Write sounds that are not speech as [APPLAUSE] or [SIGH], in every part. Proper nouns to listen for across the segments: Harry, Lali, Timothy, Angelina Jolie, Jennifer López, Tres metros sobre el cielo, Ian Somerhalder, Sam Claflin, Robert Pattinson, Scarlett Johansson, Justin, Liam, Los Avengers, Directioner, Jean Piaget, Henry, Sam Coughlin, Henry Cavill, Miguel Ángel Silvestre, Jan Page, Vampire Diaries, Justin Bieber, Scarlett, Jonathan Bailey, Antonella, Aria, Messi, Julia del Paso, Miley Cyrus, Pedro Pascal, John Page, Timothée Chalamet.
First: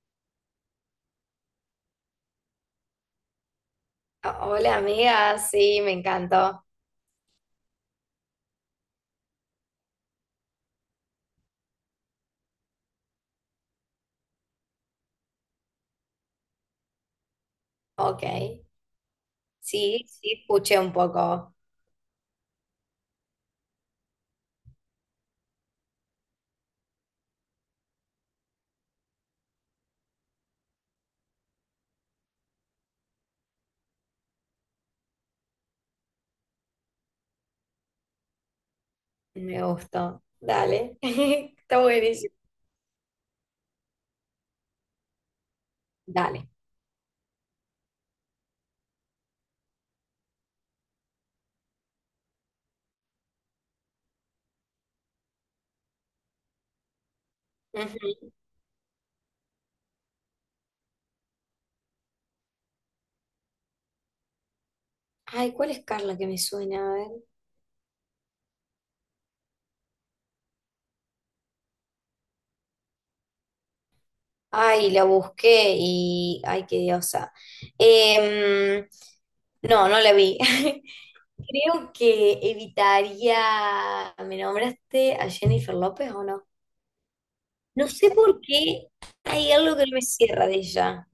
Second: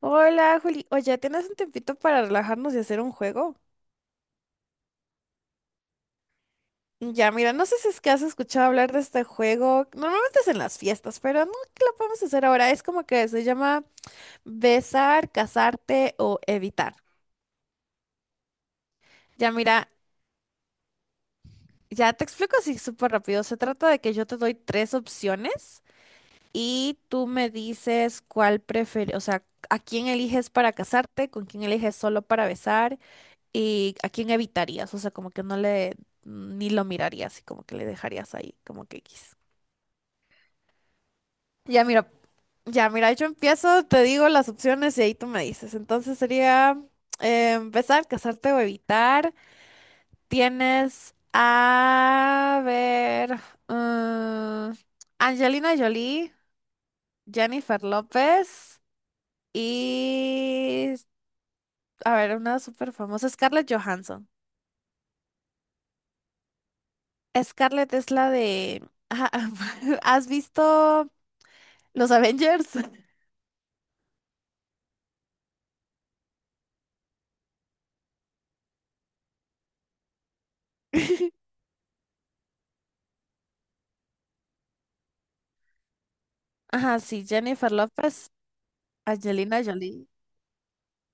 Hola, Juli. Oye, ¿tienes un tiempito para relajarnos y hacer un juego? Hola amiga, sí, me encantó. Ya, mira, no sé si es que has escuchado hablar de este juego. Normalmente es en las fiestas, pero no que lo podemos hacer ahora. Es como que se llama besar, casarte o evitar. Ok, Ya, mira, sí, escuché un poco, ya te explico así súper rápido. Se trata de que yo te doy tres opciones y tú me dices cuál prefieres, o sea, a quién eliges para casarte, con quién eliges solo para besar. ¿Y a quién evitarías? O sea, como que no le, ni lo mirarías y como que le dejarías ahí, como que X. me gustó. Dale, [LAUGHS] está Ya, mira, buenísimo. ya, mira, yo empiezo, te digo las opciones y ahí tú me dices. Entonces Dale. sería empezar, casarte o evitar. Tienes a ver, mm, Angelina Jolie, Jennifer Ujú. López y, a ver, una súper famosa, Scarlett Johansson. Ay, ¿cuál es Carla que me suena? A ver. Scarlett es la de... Ajá, [LAUGHS] ¿has visto Los Avengers? Ay, la busqué y... Ay, qué diosa. Em, no, la vi. [LAUGHS] [LAUGHS] Creo que evitaría... ¿Me nombraste a Jennifer López o no? Ajá, sí, Jennifer No sé López, por qué hay Angelina algo que no me Jolie. cierra de ella.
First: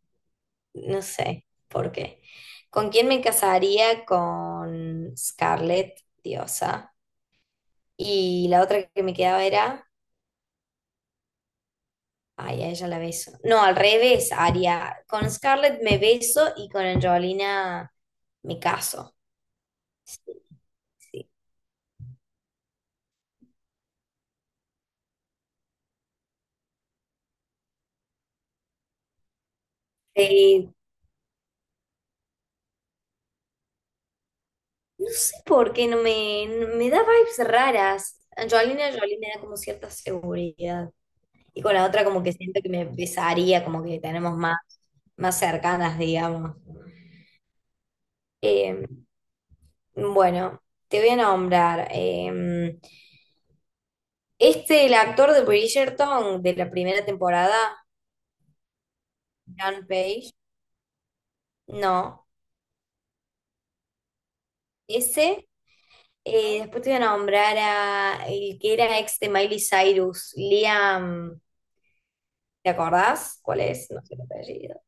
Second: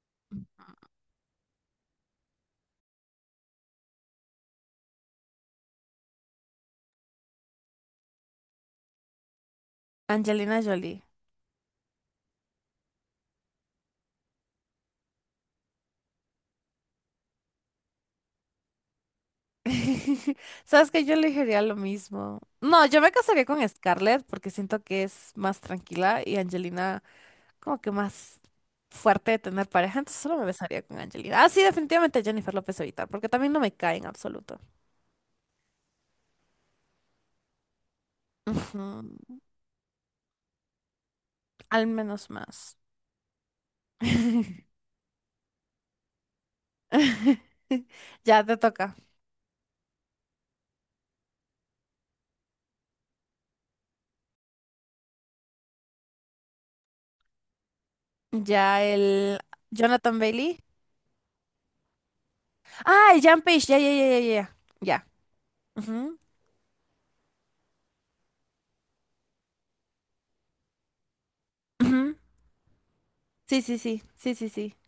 No sé por qué. ¿Con quién me casaría? Con Scarlett, diosa. Y la otra que me quedaba era. Angelina Jolie. Ay, a ella la beso. No, al revés, Aria. Con Scarlett me beso y con Angelina me caso. Sí, [LAUGHS] Sabes que yo sí. elegiría lo mismo. No, yo me casaría con Scarlett porque siento que es más tranquila y Angelina como que más fuerte de tener pareja, entonces solo me Sí, besaría con Angelina. Ah, sí, definitivamente Jennifer López ahorita, porque también no me cae en absoluto. no sé por qué me da vibes raras. Ujú, Angelina Jolie me da como cierta seguridad. Y con la al otra como menos que siento que más. me besaría, como que tenemos más, [LAUGHS] más cercanas, digamos. [LAUGHS] Ya te Eh, toca. bueno, te voy a nombrar. El actor de Bridgerton de la primera temporada, Ya el John Jonathan Page. Bailey. No, Ah, el Jan Page. Ya, ya, ya, ya, ya. Ya. ese. Ujú, Después te voy a nombrar a el que era ex de Miley Cyrus, Liam. ujú. ¿Te acordás cuál Sí, sí, es? sí. No sé el Sí, sí, sí. apellido.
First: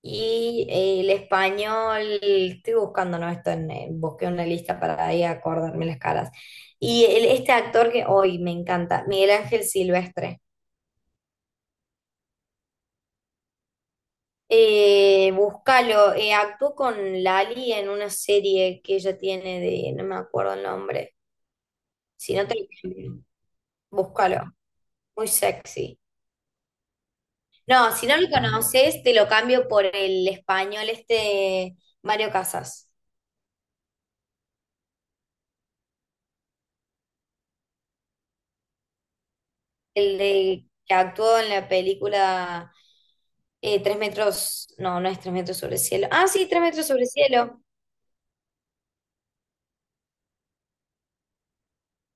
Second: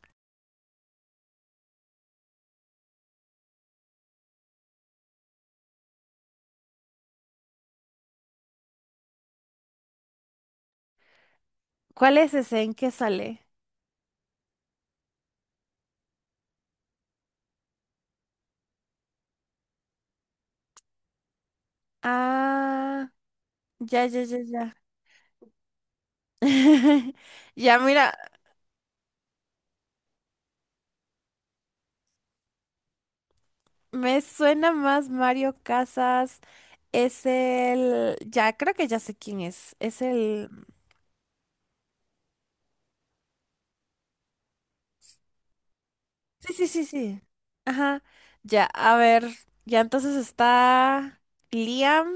Y el español, estoy buscando, ¿no? Esto busqué una lista para ahí acordarme las caras. Este actor que hoy me encanta, Miguel Ángel Silvestre. ¿Cuál es ese? ¿En qué sale? Búscalo, actuó con Lali en una serie que ella tiene de, no me acuerdo el nombre. Si no te lo Ah, cambio, ya, ya, ya, búscalo. ya. Muy sexy. [LAUGHS] Ya, No, si mira, no lo conoces, te lo cambio por el español este Mario Casas. me suena más Mario Casas. Es el. Ya, creo que ya sé quién es. Es El el. de que actuó en la película Tres metros, no, no es Tres metros sobre el cielo. Ah, sí, Sí, Tres sí, sí, metros sobre el sí. cielo. Ajá. Ya, a ver. Ya entonces está Liam,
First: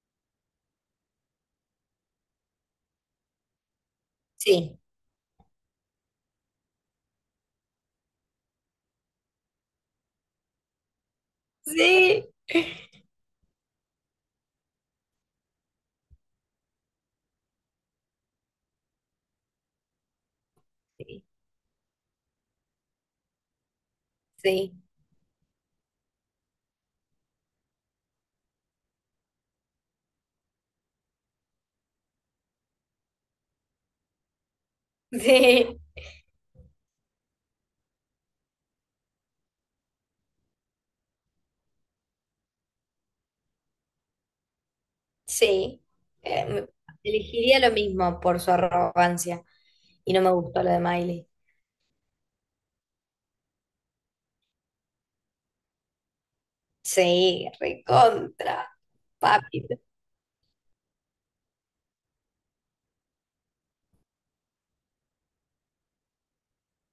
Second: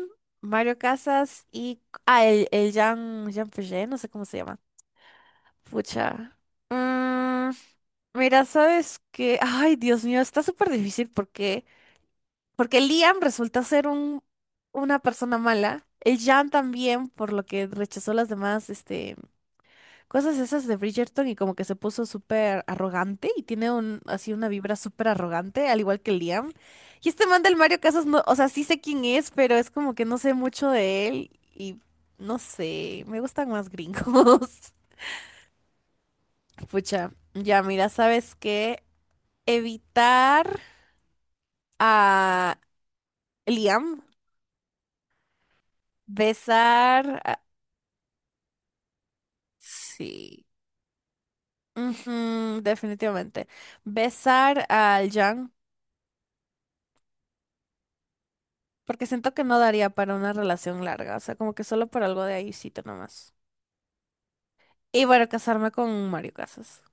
Mario Casas y... Ah, el Jean Piaget, no sé cómo se llama. Sí, Pucha. Mm, mira, ¿sabes qué? Ay, Dios mío, está súper difícil porque... sí, Porque Liam resulta ser una persona mala. El Jean también, por lo que rechazó las demás, este cosas esas de sí, Bridgerton y como que se puso súper arrogante y tiene un, así una sí, vibra súper arrogante, al igual que Liam. Y este man del Mario Casas, no, o sea, sí sé quién es, pero es como que no sé mucho de él y no sé, me gustan más gringos. sí. [LAUGHS] Pucha, ya mira, ¿sabes qué? Evitar a Liam, Sí. Eh, me- besar a... elegiría lo mismo por su arrogancia y no me Sí. gustó lo de Miley. Ujú, definitivamente. Besar al Jan. Sí, recontra, Porque siento que no papi. daría para una relación larga, o sea, como que solo por algo de ahícito nomás. Y bueno, casarme con Mario Casas.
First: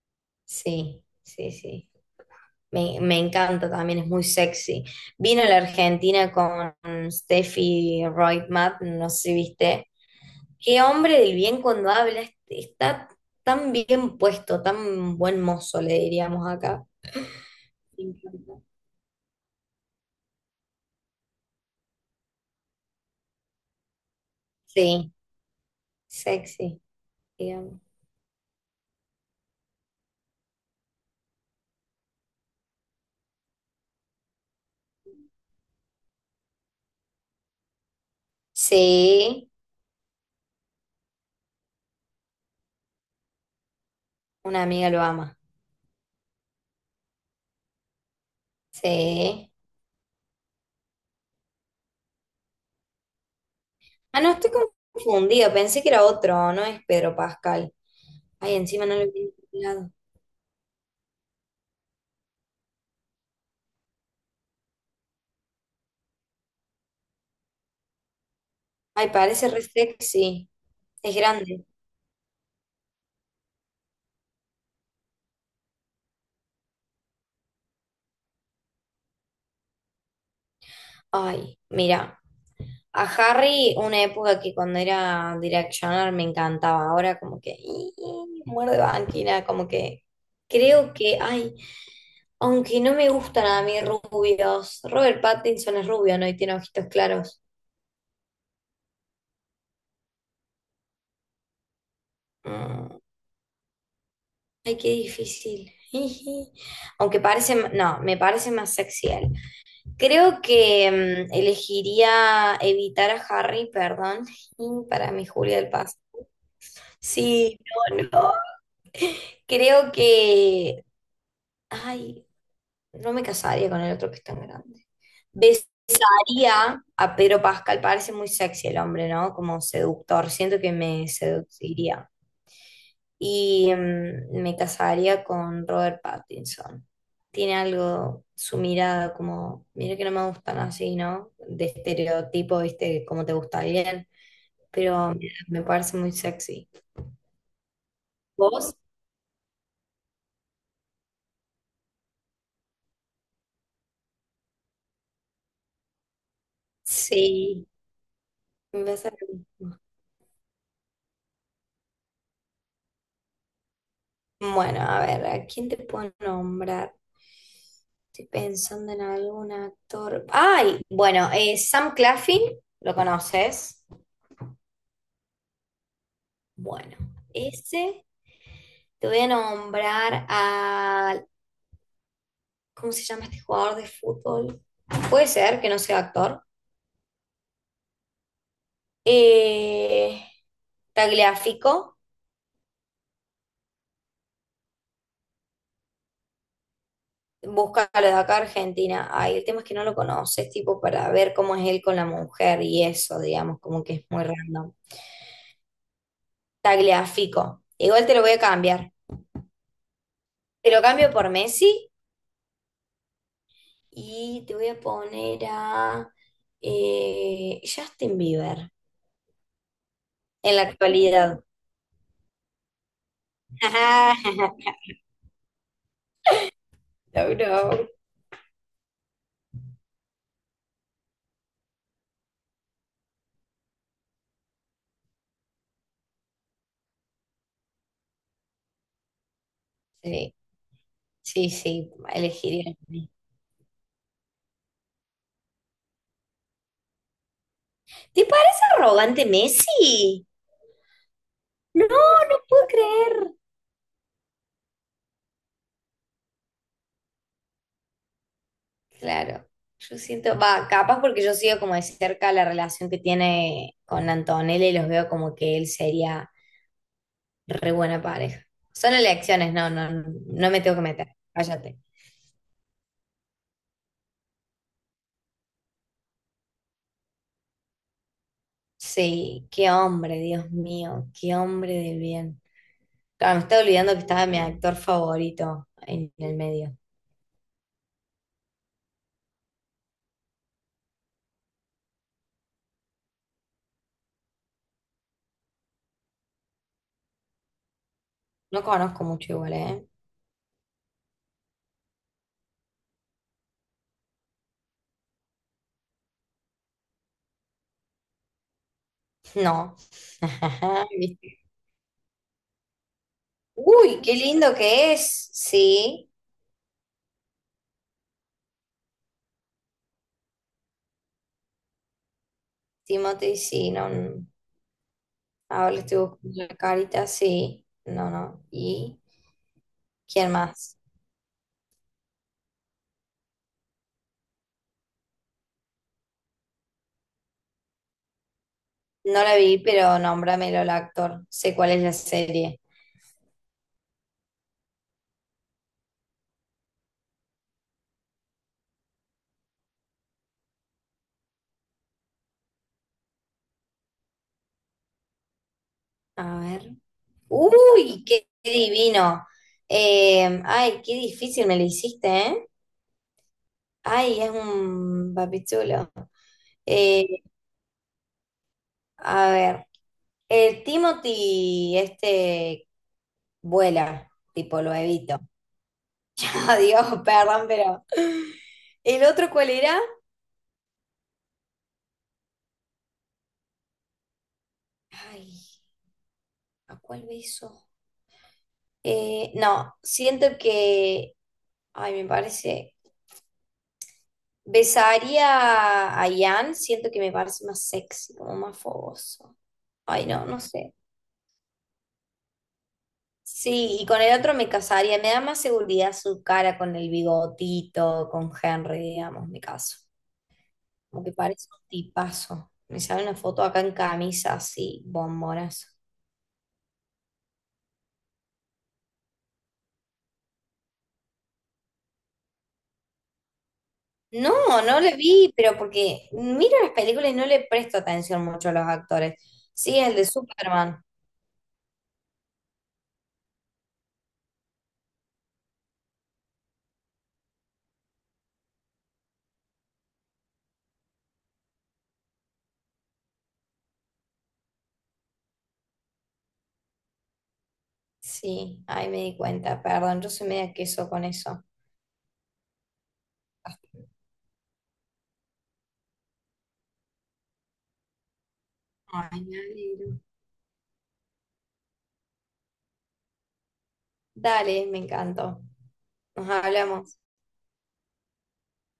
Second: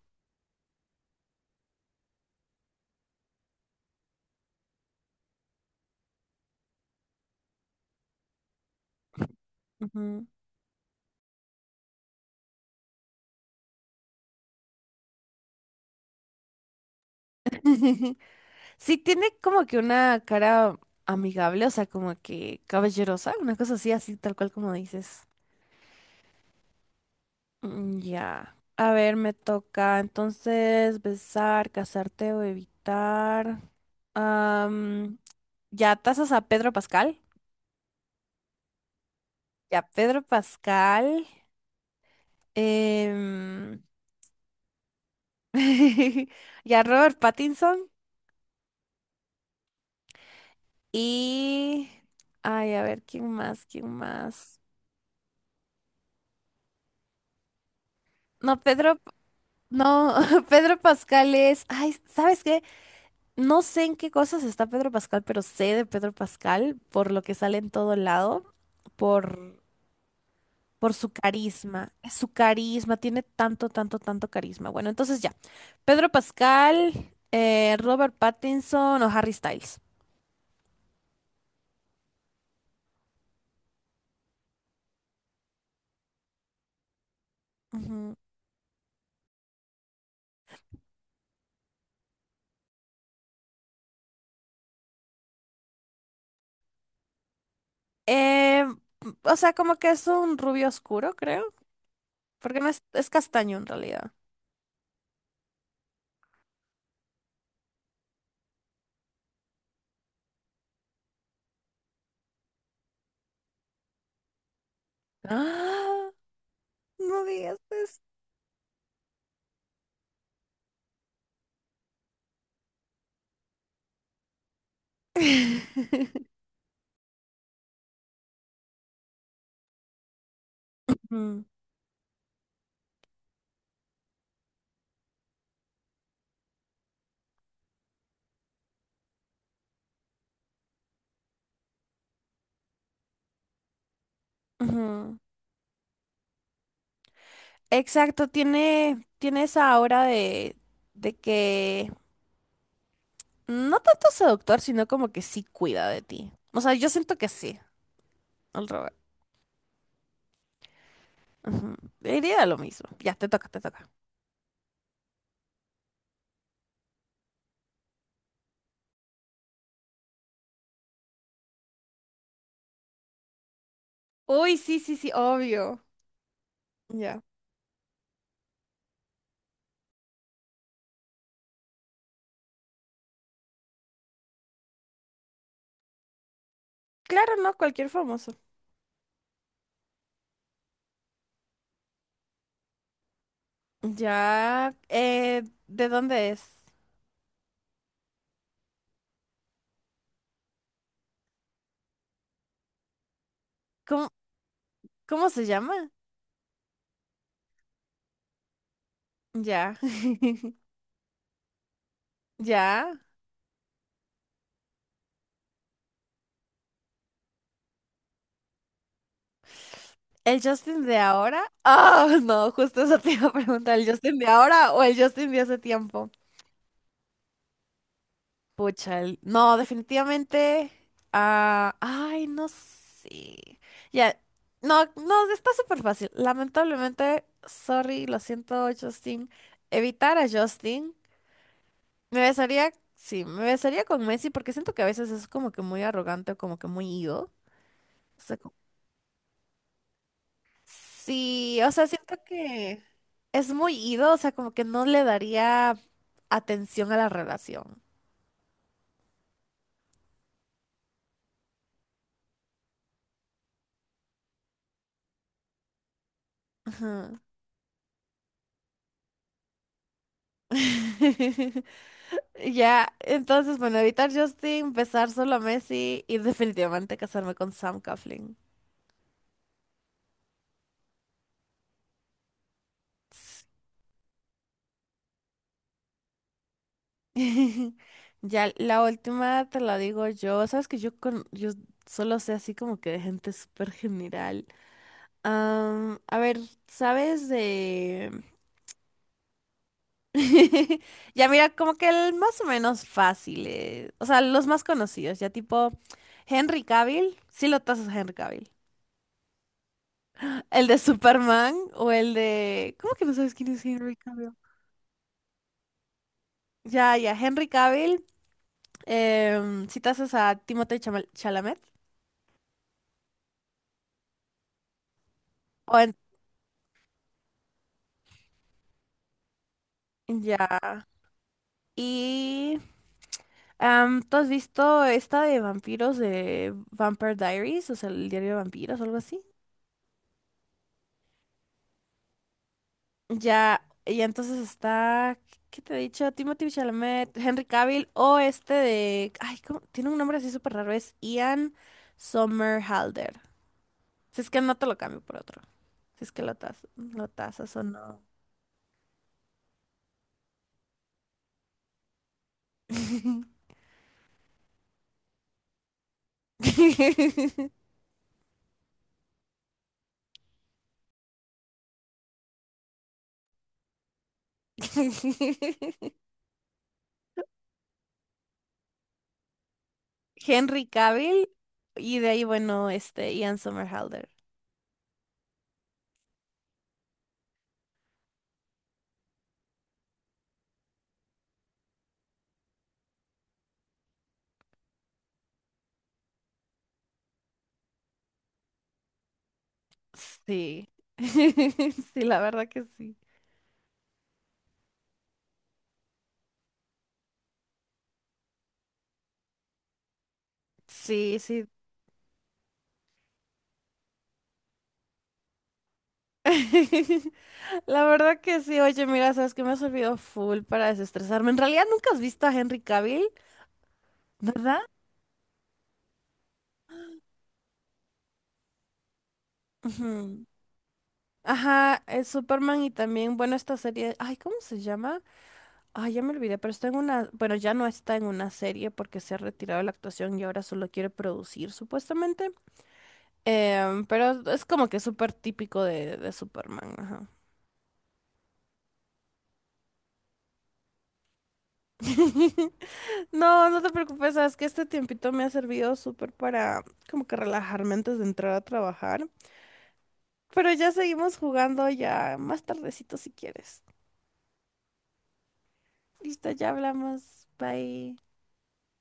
Sí, sí, sí. Me encanta también, es muy sexy. Vino a la Argentina con Steffi Reutemann, no sé si viste. Ujú. Qué hombre del bien cuando habla, está tan bien puesto, tan buen mozo, le diríamos acá. Me [LAUGHS] encanta. Sí, tiene como que una cara amigable, o sea, como que caballerosa, una cosa así, así tal cual como Sí, dices. sexy, digamos. Ya. A ver, me toca entonces besar, casarte o evitar. Am, ya, tasas a Pedro Pascal. Sí, Ya, Pedro Pascal. em, una amiga lo ama. [LAUGHS] Y a Robert Pattinson. Sí. Y. Ay, a ver, ¿quién más? ¿Quién Ah, no, estoy más? confundida, pensé que era otro, no es Pedro Pascal. Ay, No, encima no Pedro. lo he mirado. No, [LAUGHS] Pedro Pascal es. Ay, ¿sabes qué? No sé en qué cosas está Pedro Pascal, pero sé de Pedro Pascal por lo que sale en todo lado, Ay, parece por, re sexy, por su es grande. carisma. Su carisma, tiene tanto, tanto, tanto carisma. Bueno, entonces ya. Pedro Pascal, Robert Pattinson o Harry Styles. Ay, mira. A Harry, una época que cuando era Directioner me encantaba, ahora como que "Ih, Ujú. muerde banquina, como que creo que, ay, aunque no me gustan a mí rubios, Robert Pattinson es rubio, ¿no? Y tiene ojitos claros. Eh, o sea, como que es un rubio oscuro, creo. Porque no es, Mm, es castaño en realidad. Ay, qué difícil. [LAUGHS] Jiji. Aunque parece, ma- no, me parece más sexy él. Creo que elegiría evitar a Harry, perdón, [LAUGHS] para mi Julia del Paso. ¡Ah! No digas Sí, eso. no, no. Creo que ay, no me casaría con el otro que es tan grande. Besaría [LAUGHS] a Pedro Pascal, parece muy sexy el hombre, ¿no? Como seductor, siento que me Ujú, seduciría. Y me casaría con Robert Pattinson. Tiene algo, su mirada como, mira que no me gustan así, ¿no? De estereotipo, ¿viste? Como te gusta bien, pero ujú. me parece muy sexy. Exacto, ¿Vos? tiene esa aura de que no tanto seductor, sino como que sí cuida de ti. O sea, yo siento que sí, Sí, el me Robert. pasa lo mismo. Ujú. Diría lo mismo. Ya, te toca, te toca. Bueno, a ver, ¿a quién te puedo nombrar? Estoy pensando en algún actor. ¡Ay! Bueno, Sam Claflin, ¿lo conoces? Uy, sí, sí, sí, obvio. Bueno, Ya. ese te voy a nombrar a. ¿Cómo se llama este jugador de fútbol? Puede ser que no sea actor. Claro, no, cualquier famoso. Eh, Tagliafico, Ya, ¿de dónde es? búscalo de acá, Argentina. Ay, el tema es que no lo conoces, tipo, para ver cómo es él con la mujer y eso, digamos, como que es ¿Cómo, muy random. cómo se llama? Tagliafico. Igual te lo voy a cambiar. Ya. [LAUGHS] Te lo cambio por Messi Ya. y te voy a poner a Justin Bieber ¿El en la Justin de ahora? actualidad. Ah, [LAUGHS] no, justo eso te iba a preguntar. ¿El Justin de [LAUGHS] No, ahora o el Justin de hace tiempo? no. No, definitivamente. Ah, ay, no sé. Ya. No, no, está súper fácil. Lamentablemente, sorry, lo siento, Justin. Evitar a Sí, Justin. sí, sí, Me besaría, elegiría. A mí. sí, me besaría con Messi porque siento que a veces es como que muy arrogante o como que muy ego. ¿Te parece arrogante Messi? Sí, o sea, No, siento no puedo que creer. es muy ido, o sea, como que no le daría atención a la relación. Claro, yo siento, va, capaz porque yo sigo como de cerca la relación que tiene con Antonella y los veo como que él sería Ajá. re buena pareja. Son elecciones, no me tengo que meter. [LAUGHS] Cállate. Ya, entonces, bueno, evitar Justin, besar solo a Messi y definitivamente casarme con Sam Coughlin. Sí, qué hombre, Dios mío, qué hombre de bien. Claro, me estaba olvidando que estaba mi actor favorito en el medio. Sí. [LAUGHS] Ya, la última te la digo yo. Sabes que yo, con, yo solo sé así como que de gente súper general. A ver, ¿sabes de...? No conozco mucho igual, ¿eh? [LAUGHS] Ya mira, como que el más o menos fácil, o sea, los más conocidos, ya tipo Henry Cavill, sí lo tasas a Henry Cavill. No. El de [LAUGHS] ¿Viste? Superman o el de... ¿Cómo que no sabes quién es Henry Uy, qué Cavill? lindo que es. Sí, Ya, ya, Henry Cavill, si tasas a Timothée Chalamet. Timothy, sí, no. No. Ahora O le en- estoy buscando la carita, sí. No, no. ¿Y quién Ya. más? Y... ¿tú has visto esta de vampiros de Vampire Diaries? O sea, el diario de vampiros o algo así. No la vi, pero nómbramelo el actor. Sé cuál es la serie. Ya, y entonces está, ¿qué te he dicho? Timothy Chalamet, Henry Cavill o este de, ay, ¿cómo? Tiene un nombre así súper raro, es Ian Somerhalder. Si es que no te lo cambio por otro. Si es que A ver. lo tasas o no. ¡Uy! ¡Qué divino! Ay, qué difícil me lo hiciste, ¿eh? Ay, es un papichulo. Eh, [LAUGHS] a ver. El Timothy, este, vuela, tipo lo evito. [LAUGHS] Adiós, perdón, pero. ¿El otro cuál era? Henry Cavill y de ahí, bueno, este Ian Somerhalder. Ay, ¿a cuál beso? No, siento que, ay, me parece, besaría a Ian, siento que me parece más sexy, como más fogoso. Ay, no, no Sí. sé. [LAUGHS] Sí, la verdad que sí. Sí, y con el otro me casaría, me da más seguridad su cara con el bigotito, con Henry, digamos, me caso. Como que Sí, sí. parece un tipazo. Me sale una foto acá en camisa, así, bombonas. [LAUGHS] La verdad que sí, oye, mira, sabes que me ha servido full para desestresarme. En realidad nunca has visto a Henry Cavill, No, ¿verdad? no le vi, pero porque miro las películas y no le presto atención mucho a los actores. Sí, el de Ujú. Superman. Ajá, es Superman y también, bueno, esta serie, ay, ¿cómo se llama? Ay, ya me olvidé, pero está en una, bueno, ya no está en una serie porque se ha retirado de la actuación y ahora solo quiere producir, supuestamente. Pero es como que súper típico de Superman, ajá. Sí, ahí me di cuenta, perdón, yo soy media queso con eso. [LAUGHS] No, no Ah, te preocupes, sabes que este tiempito me ha servido súper para como que relajarme antes de entrar a trabajar. ay, me alegro. Pero ya seguimos jugando ya más tardecito si quieres. Dale, me encantó. Listo, Nos ya hablamos. hablamos. Bye.